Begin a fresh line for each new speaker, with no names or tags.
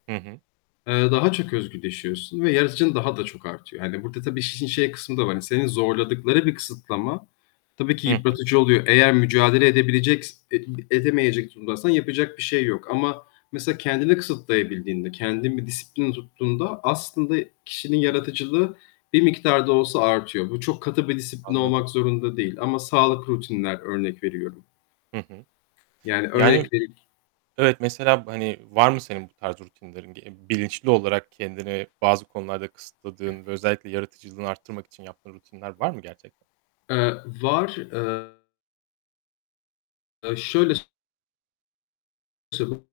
Hı hı.
Eee, daha çok özgürleşiyorsun ve yaratıcılığın daha da çok artıyor. Hani, burada, tabii iş işin şey kısmı da var: Hani senin zorladıkları bir kısıtlama tabii ki
Hı hı.
yıpratıcı oluyor, eğer mücadele edebileceks et edemeyecek durumdaysan yapacak bir şey yok ama mesela kendini kısıtlayabildiğinde, kendin bir disiplinle tuttuğunda aslında kişinin
Hıı.
yaratıcılığı bir miktar da olsa artıyor. Bu çok katı bir disiplin
Anladım.
olmak zorunda değil ama sağlıklı rutinler, örnek veriyorum.
Hı hı.
Yani, örnek
Yani,
vereyim
evet, mesela, hani, var mı senin bu tarz rutinlerin? Bi e bilinçli olarak kendini bazı konularda kısıtladığın ve özellikle yaratıcılığını arttırmak için yaptığın rutinler var mı gerçekten?
Eee, var. Eee Eee, şöyle s [unintelligible]